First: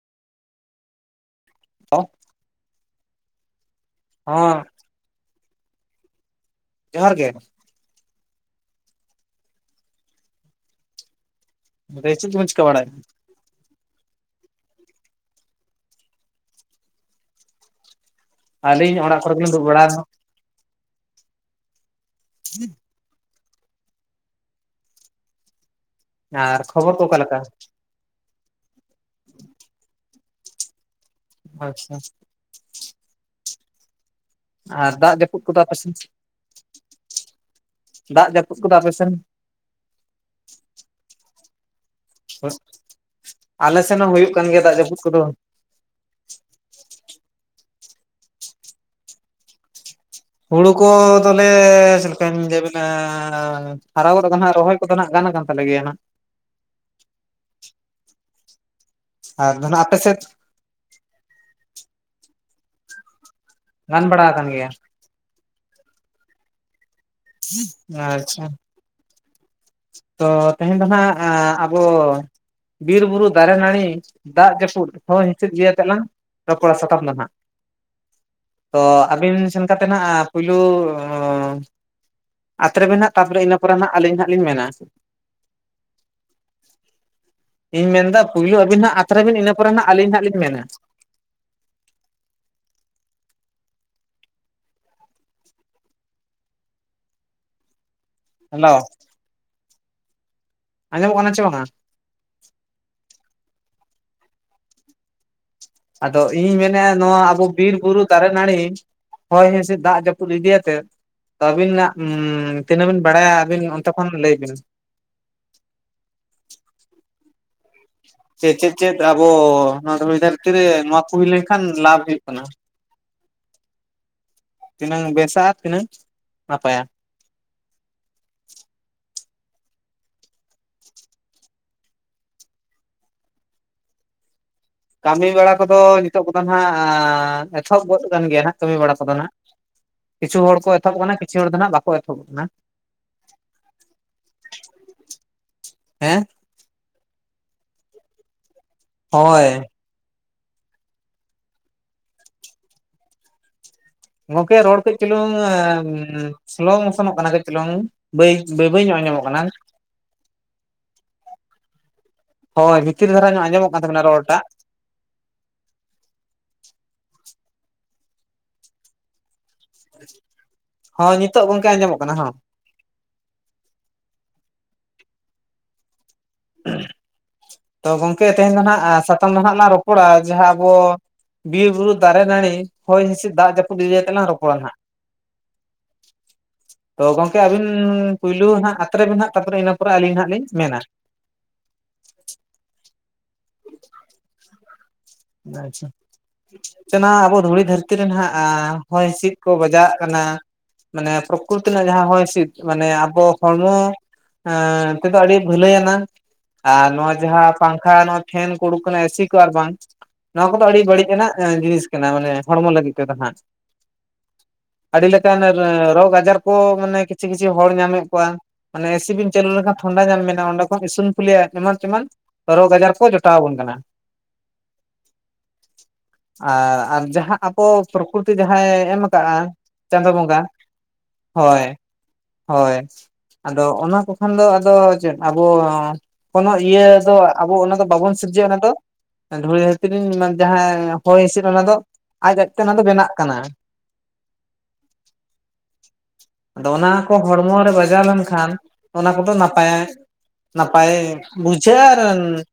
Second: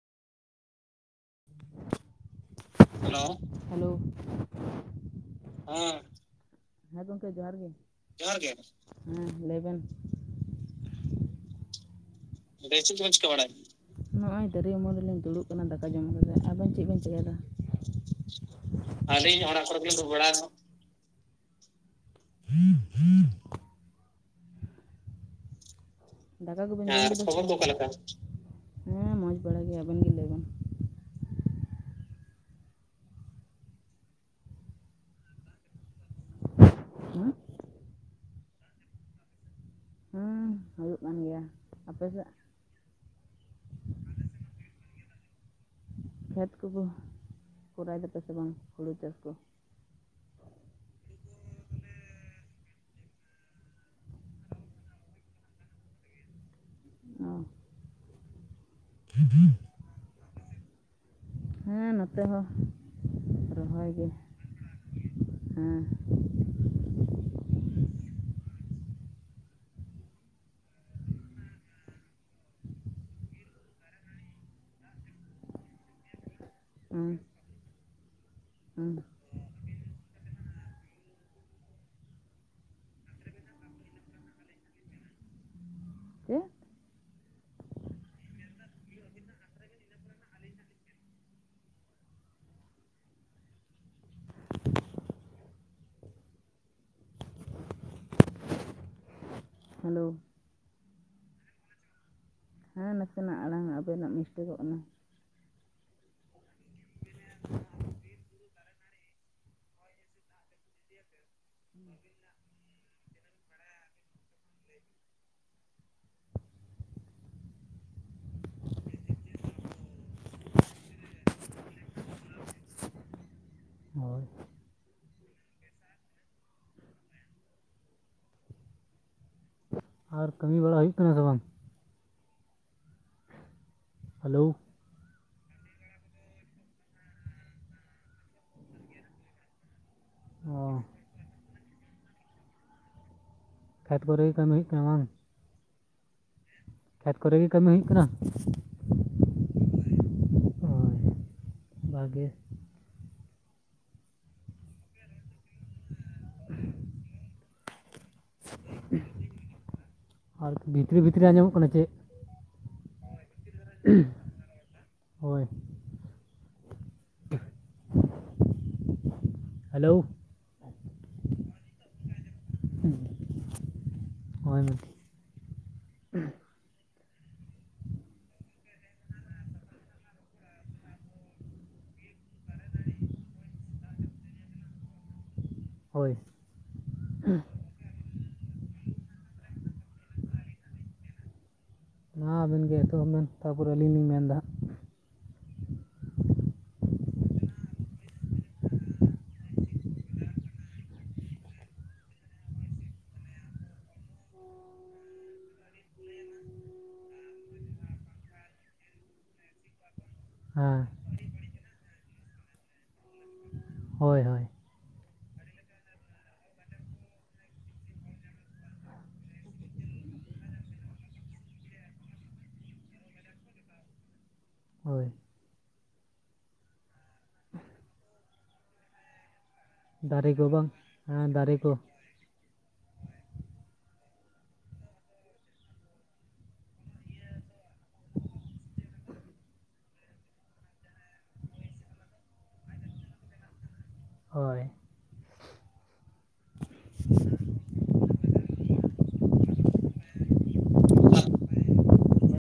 [unintelligible] Hello, hello ᱦᱚᱸᱻ ᱦᱮᱸ, ᱦᱮᱸ ᱜᱚᱝᱠᱮ ᱡᱚᱦᱟᱨ ᱜᱮ, ᱡᱚᱦᱟᱨ ᱜᱮ, ᱦᱮᱸ ᱞᱟᱹᱭ ᱵᱮᱱ᱾ ᱫᱟᱹᱭ ᱪᱮᱫ ᱠᱚᱵᱤᱱ ᱪᱤᱠᱟᱹ ᱫᱤᱭᱮ ᱵᱟᱲᱟᱭᱮᱫ ᱪᱮᱜ ᱠᱚᱢ ᱪᱤᱠᱟᱹ ᱵᱟᱲᱟᱭᱮᱜᱼᱟ? ᱱᱚᱜᱼᱚᱭ ᱫᱟᱸᱨᱮ ᱩᱢᱩᱞ ᱨᱮᱞᱤᱧ ᱫᱩᱲᱩᱜ ᱠᱟᱱᱟ ᱫᱟᱠᱟ ᱡᱚᱢ ᱠᱟᱛᱮᱜ᱾ ᱟᱵᱮᱱ ᱪᱮᱜ ᱵᱮᱱ ᱪᱤᱠᱟᱭᱫᱟ? ᱟᱹᱞᱤᱧ ᱚᱲᱟᱜ ᱠᱚᱨᱮ ᱜᱮᱧᱤᱧ ᱫᱩᱵ ᱵᱟᱲᱟ ᱠᱟᱱᱟ᱾ [unintelligible] [unintelligible] ᱟᱨ ᱫᱟᱠᱟ ᱠᱚᱵᱮᱱ ᱠᱷᱚᱵᱚᱨ ᱠᱚ ᱡᱚᱢ, ᱚᱠᱟ ᱟᱨ ᱞᱮᱠᱟ ᱠᱷᱚᱵᱚᱨ ᱠᱚ ᱚᱠᱟᱞᱮᱠᱟ? ᱦᱮᱸ ᱢᱚᱡᱽ ᱵᱟᱲ ᱜᱮ, ᱟᱵᱮᱱ ᱜᱮ ᱞᱟᱹᱭ ᱵᱮᱱ? ᱟᱪᱪᱷᱟ ᱟᱨ ᱫᱟᱜ ᱡᱟᱹᱯᱩᱫ ᱠᱚᱫᱚ ᱟᱯᱮᱥᱮᱱ [unintelligible] ᱫᱟᱜ ᱡᱟᱹᱯᱩᱫ ᱠᱚᱫᱚ ᱟᱯᱮᱥᱮᱱ? ᱦᱮᱸ ᱦᱩᱭᱩᱜ ᱠᱟᱱ ᱜᱮᱭᱟ, ᱟᱯᱮᱥᱮᱫ? ᱟᱞᱮ ᱥᱮᱱ ᱦᱚᱸ ᱦᱩᱭᱩᱜ ᱠᱟᱱ ᱜᱮᱭᱟ ᱫᱟᱜ ᱡᱟᱹᱯᱩᱫ ᱠᱚᱫᱚ᱾ ᱠᱷᱮᱛ ᱠᱚᱫᱚ ᱠᱚᱨᱟᱣ ᱫᱟᱯᱮ ᱥᱮ ᱵᱟᱝ ᱦᱩᱲᱩ ᱪᱟᱥ ᱠᱚ? ᱦᱩᱲᱩ ᱠᱚᱻ ᱫᱚᱞᱮᱻ ᱪᱮᱫ ᱠᱟᱧ ᱞᱟᱹᱭᱟᱵᱤᱼᱱᱟᱻ ᱦᱟᱨᱟ ᱜᱚᱫ ᱠᱟᱱ ᱦᱟᱜ ᱨᱚᱦᱚᱭ ᱠᱚᱫᱚ ᱱᱟᱜ ᱜᱟᱱ ᱠᱟᱱ ᱛᱟᱞᱮ ᱜᱮᱭᱟ ᱱᱟᱸᱜ᱾ ᱚᱻ ᱟᱨ ᱫᱚᱱᱟᱜ ᱟᱯᱮ ᱥᱮᱫ ᱦᱮᱸ ᱱᱚᱛᱮ ᱦᱚᱸ ᱨᱚᱦᱚᱭ ᱜᱟᱱ ᱜᱮ ᱵᱟᱲᱟ ᱟᱠᱟᱱ ᱜᱮᱭᱟ ᱦᱮᱸ [unintelligible] ᱟᱪᱪᱷᱟ, ᱛᱚ ᱛᱮᱦᱮᱸᱧ ᱫᱚ ᱱᱟᱸᱜ ᱟ ᱟᱵᱚ ᱵᱤᱨ ᱵᱩᱨᱩ ᱫᱟᱨᱮ ᱱᱟᱹᱲᱤ ᱫᱟᱜ ᱡᱟᱹᱯᱩᱫ ᱦᱚᱭ ᱦᱤᱸᱥᱤᱫ ᱜᱮ ᱠᱟᱱᱟ ᱛ ᱠᱚ [inaudible] ᱥᱟᱛᱟᱢ ᱦᱮᱸ ᱫᱚ ᱱᱟᱸᱜ ᱛᱚ ᱦᱮᱸ ᱟᱵᱤᱱ ᱥᱮᱱ ᱠᱟᱛᱮ ᱱᱟᱜ ᱯᱩᱭᱞᱩᱻ ᱟᱛᱨᱮ ᱢᱮ ᱱᱟᱜ ᱛᱟᱯᱚᱨᱮ ᱤᱱᱟᱹ ᱯᱚᱨᱮ ᱦᱟᱸᱜ ᱟᱹᱞᱤᱧ ᱦᱟᱸᱜ ᱞᱤᱧ ᱢᱮᱱᱟ᱾ ᱪᱮᱫ ᱤᱧ ᱢᱮᱱ ᱫᱟ ᱯᱩᱭᱞᱳ ᱟᱵᱤᱱ ᱦᱟᱸᱜ ᱟᱛᱨᱮ ᱵᱤᱱ ᱤᱱᱟᱹᱯᱚᱨᱮ ᱦᱟᱸᱜ ᱟᱹᱞᱤᱧ ᱦᱟᱸᱜ ᱞᱤᱧ ᱢᱮᱱᱟ ᱦᱮᱞᱳ, ᱦᱮᱞᱳ, ᱟᱸᱡᱚᱢᱚᱜ ᱠᱟᱱᱟ ᱪᱮ ᱵᱟᱝᱟ ᱦᱮᱸ ᱱᱟᱥᱮᱱᱟᱜ ᱟᱲᱟᱝ ᱟᱵᱤᱱᱟᱜ ᱢᱤᱥᱴᱮᱠᱚᱜ ᱠᱟᱱᱟ ᱟᱫᱚ ᱤᱧᱤᱧ ᱢᱮᱱᱮᱜᱼᱟ ᱱᱚᱣᱟ ᱟᱵᱚ ᱵᱤᱨ ᱵᱩᱨᱩ ᱫᱟᱨᱮ ᱱᱟᱹᱲᱤ ᱦᱳᱭ ᱦᱤᱥᱤᱫ ᱫᱟᱜ ᱡᱟᱹᱯᱩᱫ ᱤᱫᱤᱭᱟᱛᱮᱜ ᱛᱚ ᱟᱹᱵᱤᱱᱟᱜ ᱛᱤᱱᱟᱹᱜ ᱵᱤᱱ ᱵᱟᱲᱟᱭᱟ ᱟᱹᱵᱤᱱ ᱚᱱᱛᱮ ᱠᱷᱚᱱ ᱞᱟᱹᱭ ᱵᱤᱱ ᱥᱮ ᱪᱮᱫ ᱪᱮᱫ ᱟᱵᱚ ᱱᱚᱣᱟ ᱫᱷᱩᱲᱤ ᱫᱷᱟᱨᱛᱤ ᱱᱚᱣᱟ ᱠᱚ ᱦᱩᱭ ᱞᱮᱱᱠᱷᱟᱱ ᱞᱟᱵᱷ ᱦᱩᱭᱩᱜ ᱠᱟᱱᱟ ᱦᱳᱭ ᱛᱤᱱᱟᱹᱝ ᱵᱮᱥᱟ ᱛᱤᱱᱟᱹᱝ ᱱᱟᱯᱟᱭᱟ ᱟᱨ ᱠᱟᱹᱢᱤ ᱵᱟᱲᱟ ᱦᱩᱭᱩᱜ ᱠᱟᱱᱟ ᱥᱮ ᱵᱟᱝ ᱦᱮᱞᱳ ᱠᱟᱹᱢᱤ ᱵᱟᱲᱟ ᱠᱚᱫᱚ ᱱᱤᱛᱚᱜ ᱠᱚᱫᱚ ᱱᱟᱜ ᱮᱛᱚᱦᱚᱵ ᱜᱚᱫ ᱟᱠᱟᱱ ᱜᱮᱭᱟ ᱦᱟᱜ ᱠᱟᱹᱢᱤ ᱵᱟᱲᱟ ᱠᱚᱫᱚ ᱱᱟᱜ [inaudible] ᱠᱤᱪᱷᱩ ᱦᱚᱲ ᱠᱚ ᱮᱛᱚᱦᱚᱵ ᱟᱠᱟᱱᱟ ᱠᱤᱪᱷᱩ ᱦᱚᱲ ᱫᱚ ᱟᱸᱜ ᱵᱟᱠᱚ ᱮᱛᱚᱦᱚ ᱵᱚᱜ ᱠᱟᱱᱟ ᱠᱷᱮᱛ ᱠᱚᱨᱮ ᱜᱮ ᱠᱟᱹᱢᱤ ᱦᱩᱭᱩᱜ ᱠᱟᱱᱟ ᱵᱟᱝ ᱦᱮᱸ ᱠᱷᱮᱛ ᱠᱚᱨᱮ ᱜᱮ ᱠᱟᱹᱢᱤ ᱦᱩᱭᱩᱜ ᱠᱟᱱᱟ ᱦᱳᱭ ᱦᱳᱭ ᱵᱷᱟᱜᱮ ᱜᱚᱝᱠᱮ ᱨᱚᱲ ᱠᱟᱹᱡ ᱪᱩᱞᱩᱝ ᱥᱞᱳ ᱢᱚᱥᱚᱱᱚᱜ ᱠᱟᱱᱟ ᱠᱟᱹᱡ ᱪᱩᱞᱩᱝ ᱵᱟᱹᱭ ᱵᱟᱹᱭ ᱵᱟᱹᱭ ᱧᱚᱜ ᱟᱧᱡᱚᱢᱚᱜ ᱠᱟᱱᱟ ᱟᱨ ᱵᱷᱤᱛ ᱨᱤ ᱵᱷᱤᱛ ᱨᱤ ᱟᱸᱡᱚᱢᱚᱜ ᱠᱟᱱᱟ ᱪᱮᱫ ᱦᱳᱭ ᱵᱷᱤᱛᱤᱨ ᱫᱷᱟᱨᱟ ᱧᱚᱜ ᱟᱸᱡᱚᱢᱚᱜ ᱠᱟᱱ ᱛᱟᱵᱮᱱᱟ ᱨᱚᱲ ᱴᱟᱜ ᱦᱳᱭ ᱦᱮᱞᱳ ᱦᱚ ᱱᱤᱛᱚᱜ ᱜᱚᱝᱠᱮ ᱟᱸᱡᱚᱢᱚᱜ ᱠᱟᱱᱟ [inaudible] ᱦᱳᱭ ᱢᱤᱫ ᱴᱷᱤᱠ [inaudible] [unintelligible] [unintelligible] ᱛᱚ ᱜᱚᱝᱠᱮ ᱛᱮᱦᱮᱧ ᱫᱚ ᱦᱟᱸᱜ ᱥᱟᱛᱟᱢ ᱫᱚ ᱦᱟᱜ ᱞᱟᱝ ᱨᱚᱯᱚᱲᱟ ᱡᱟᱦᱟᱸ ᱟᱵᱚ ᱵᱤᱨ ᱵᱩᱨᱩ ᱫᱟᱨᱮ ᱱᱟᱹᱲᱤ ᱦᱚᱭ ᱦᱤᱸᱥᱤᱫ ᱫᱟᱜ ᱡᱟᱹᱯᱩᱫ ᱤᱫᱤ ᱠᱟᱛᱮ ᱞᱟᱝ ᱨᱚᱯᱚᱲᱟ ᱱᱟᱦᱟᱜ ᱦᱳᱭ ᱛᱚ ᱜᱚᱝᱠᱮ ᱟᱵᱤᱱ ᱯᱩᱭᱞᱩ ᱦᱟᱜ ᱟᱛᱨᱮ ᱵᱮᱱ ᱦᱟᱜ ᱛᱯᱚᱨᱮ ᱤᱱᱟᱹ ᱯᱚᱨᱮ ᱟᱹᱞᱤᱧ ᱦᱟᱜ ᱞᱤᱧ ᱢᱮᱱᱟ ᱢᱟ ᱟᱵᱮᱱ ᱜᱮ ᱮᱛᱚᱦᱚᱵ ᱵᱮᱱ ᱛᱟᱨ ᱯᱚᱨᱮ ᱟᱹᱞᱤᱧ ᱞᱤᱧ ᱢᱮᱱ ᱮᱫᱟ ᱟᱪᱷᱟ ᱡ [inaudible] ᱟᱵᱚ ᱫᱷᱩᱲᱤ ᱫᱷᱟᱹᱨᱛᱤ ᱨᱮ ᱱᱟᱱᱟᱜ ᱦᱚᱭ ᱦᱤᱸᱥᱤᱫ ᱠᱚ ᱵᱟᱡᱟᱣᱟᱜ ᱠᱟᱱᱟ ᱢᱟᱱᱮ ᱯᱨᱚᱠᱛᱤ ᱨᱮᱱᱟᱜ ᱡᱟᱦᱟᱸ ᱦᱚᱭ ᱦᱤᱥᱤᱫ ᱢᱟᱱᱮ ᱟᱵᱚ ᱦᱚᱲᱢᱚ ᱮ [inaudible] ᱛᱮᱫᱚ ᱟᱹᱰᱤ ᱵᱷᱟᱹᱞᱟᱹᱭ ᱟᱱᱟᱝ ᱟᱨ ᱱᱚᱣᱟ ᱡᱟᱦᱟᱸ ᱯᱟᱝᱠᱷᱟ ᱱᱚᱣᱟ ᱯᱷᱮᱱ ᱠᱩ ᱩᱰᱩᱠ ᱟᱠᱟᱱᱟ ᱮᱥᱤ ᱠᱚ ᱟᱨ ᱵᱟᱝ ᱱᱚᱣᱟ ᱠᱚᱫᱚ ᱦᱟᱸᱜ ᱦᱮᱸ ᱟᱹᱰᱤ ᱵᱟᱹᱲᱤᱡ ᱟᱱᱟᱜ ᱡᱤᱱᱤᱥ ᱠᱟᱱᱟ ᱢᱟᱱᱮ ᱦᱚᱲᱢᱚ ᱞᱟᱹᱜᱤᱫ ᱛᱮᱫᱚ ᱦᱟᱸᱜ ᱦᱳᱭ ᱦᱳᱭ ᱟᱹᱰᱤ ᱞᱮᱠᱟᱱ ᱨᱳᱜᱽ ᱟᱡᱟᱨ ᱠᱚ ᱢᱟᱱᱮ ᱠᱤᱪᱷᱩ ᱠᱤᱪᱷᱩ ᱦᱚᱲ ᱧᱟᱢᱮᱫ ᱠᱚᱣᱟ ᱢᱟᱱᱮ ᱮᱥᱤ ᱵᱤᱱ ᱪᱟᱹᱞᱩ ᱞᱮᱠᱷᱟᱱ ᱴᱷᱟᱱᱰᱟ ᱧᱟᱢ ᱵᱤᱱᱟ ᱚᱸᱰᱮ ᱠᱷᱚᱱ ᱤᱥᱩᱱ ᱯᱷᱩᱞᱤᱭᱟ ᱮᱢᱟᱱ ᱛᱮᱢᱟᱱ ᱨᱳᱜᱽ ᱟᱡᱟᱨ ᱠᱚ ᱡᱚᱴᱟᱣ ᱟᱵᱚᱱ ᱠᱟᱱᱟ ᱦᱳᱭ ᱟᱨ ᱟᱨ ᱡᱟᱦᱟᱸ ᱟᱵᱚ ᱯᱨᱚᱠᱩᱛᱤ ᱡᱟᱦᱟᱸᱭ ᱮᱢ ᱠᱟᱜᱼᱟ ᱫᱟᱨᱮ ᱠᱚ ᱵᱟᱝ ᱦᱮᱸ ᱫᱟᱨᱮ ᱠᱚ ᱦᱳᱭ ᱟᱫᱚ ᱚᱱᱟ ᱠᱚ ᱠᱷᱟᱱ ᱫᱚ ᱟᱫᱚ ᱪᱮᱫ ᱟᱵᱚ ᱠᱳᱱᱳ ᱤᱭᱟᱹ ᱫᱚ ᱟᱵᱚ ᱚᱱᱟ ᱵᱟᱵᱚᱱ ᱥᱤᱨᱡᱟᱹᱣ ᱚᱱᱟ ᱫᱚ ᱫᱷᱩᱲᱤ ᱫᱷᱟᱹᱨᱛᱤ ᱡᱟᱦᱟᱸ ᱦᱚᱭ ᱦᱤᱥᱤᱫ ᱚᱱᱟ ᱫᱚ ᱟᱡ ᱟᱡ ᱛᱮ ᱚᱱᱟ ᱫᱚ ᱵᱮᱱᱟᱜ ᱠᱟᱱᱟ ᱦᱳᱭ ᱟᱫᱚ ᱚᱱᱟ ᱠᱚ ᱦᱚᱲᱢᱚ ᱨᱮ ᱵᱟᱡᱟᱣ ᱞᱮᱱᱠᱷᱟᱱ ᱚᱱᱟ ᱠᱚᱫᱚ ᱱᱟᱯᱟᱭ ᱱᱟᱯᱟᱭᱟ ᱱᱟᱯᱟᱭ ᱵᱩᱡᱷᱟᱹᱜ ᱟᱨ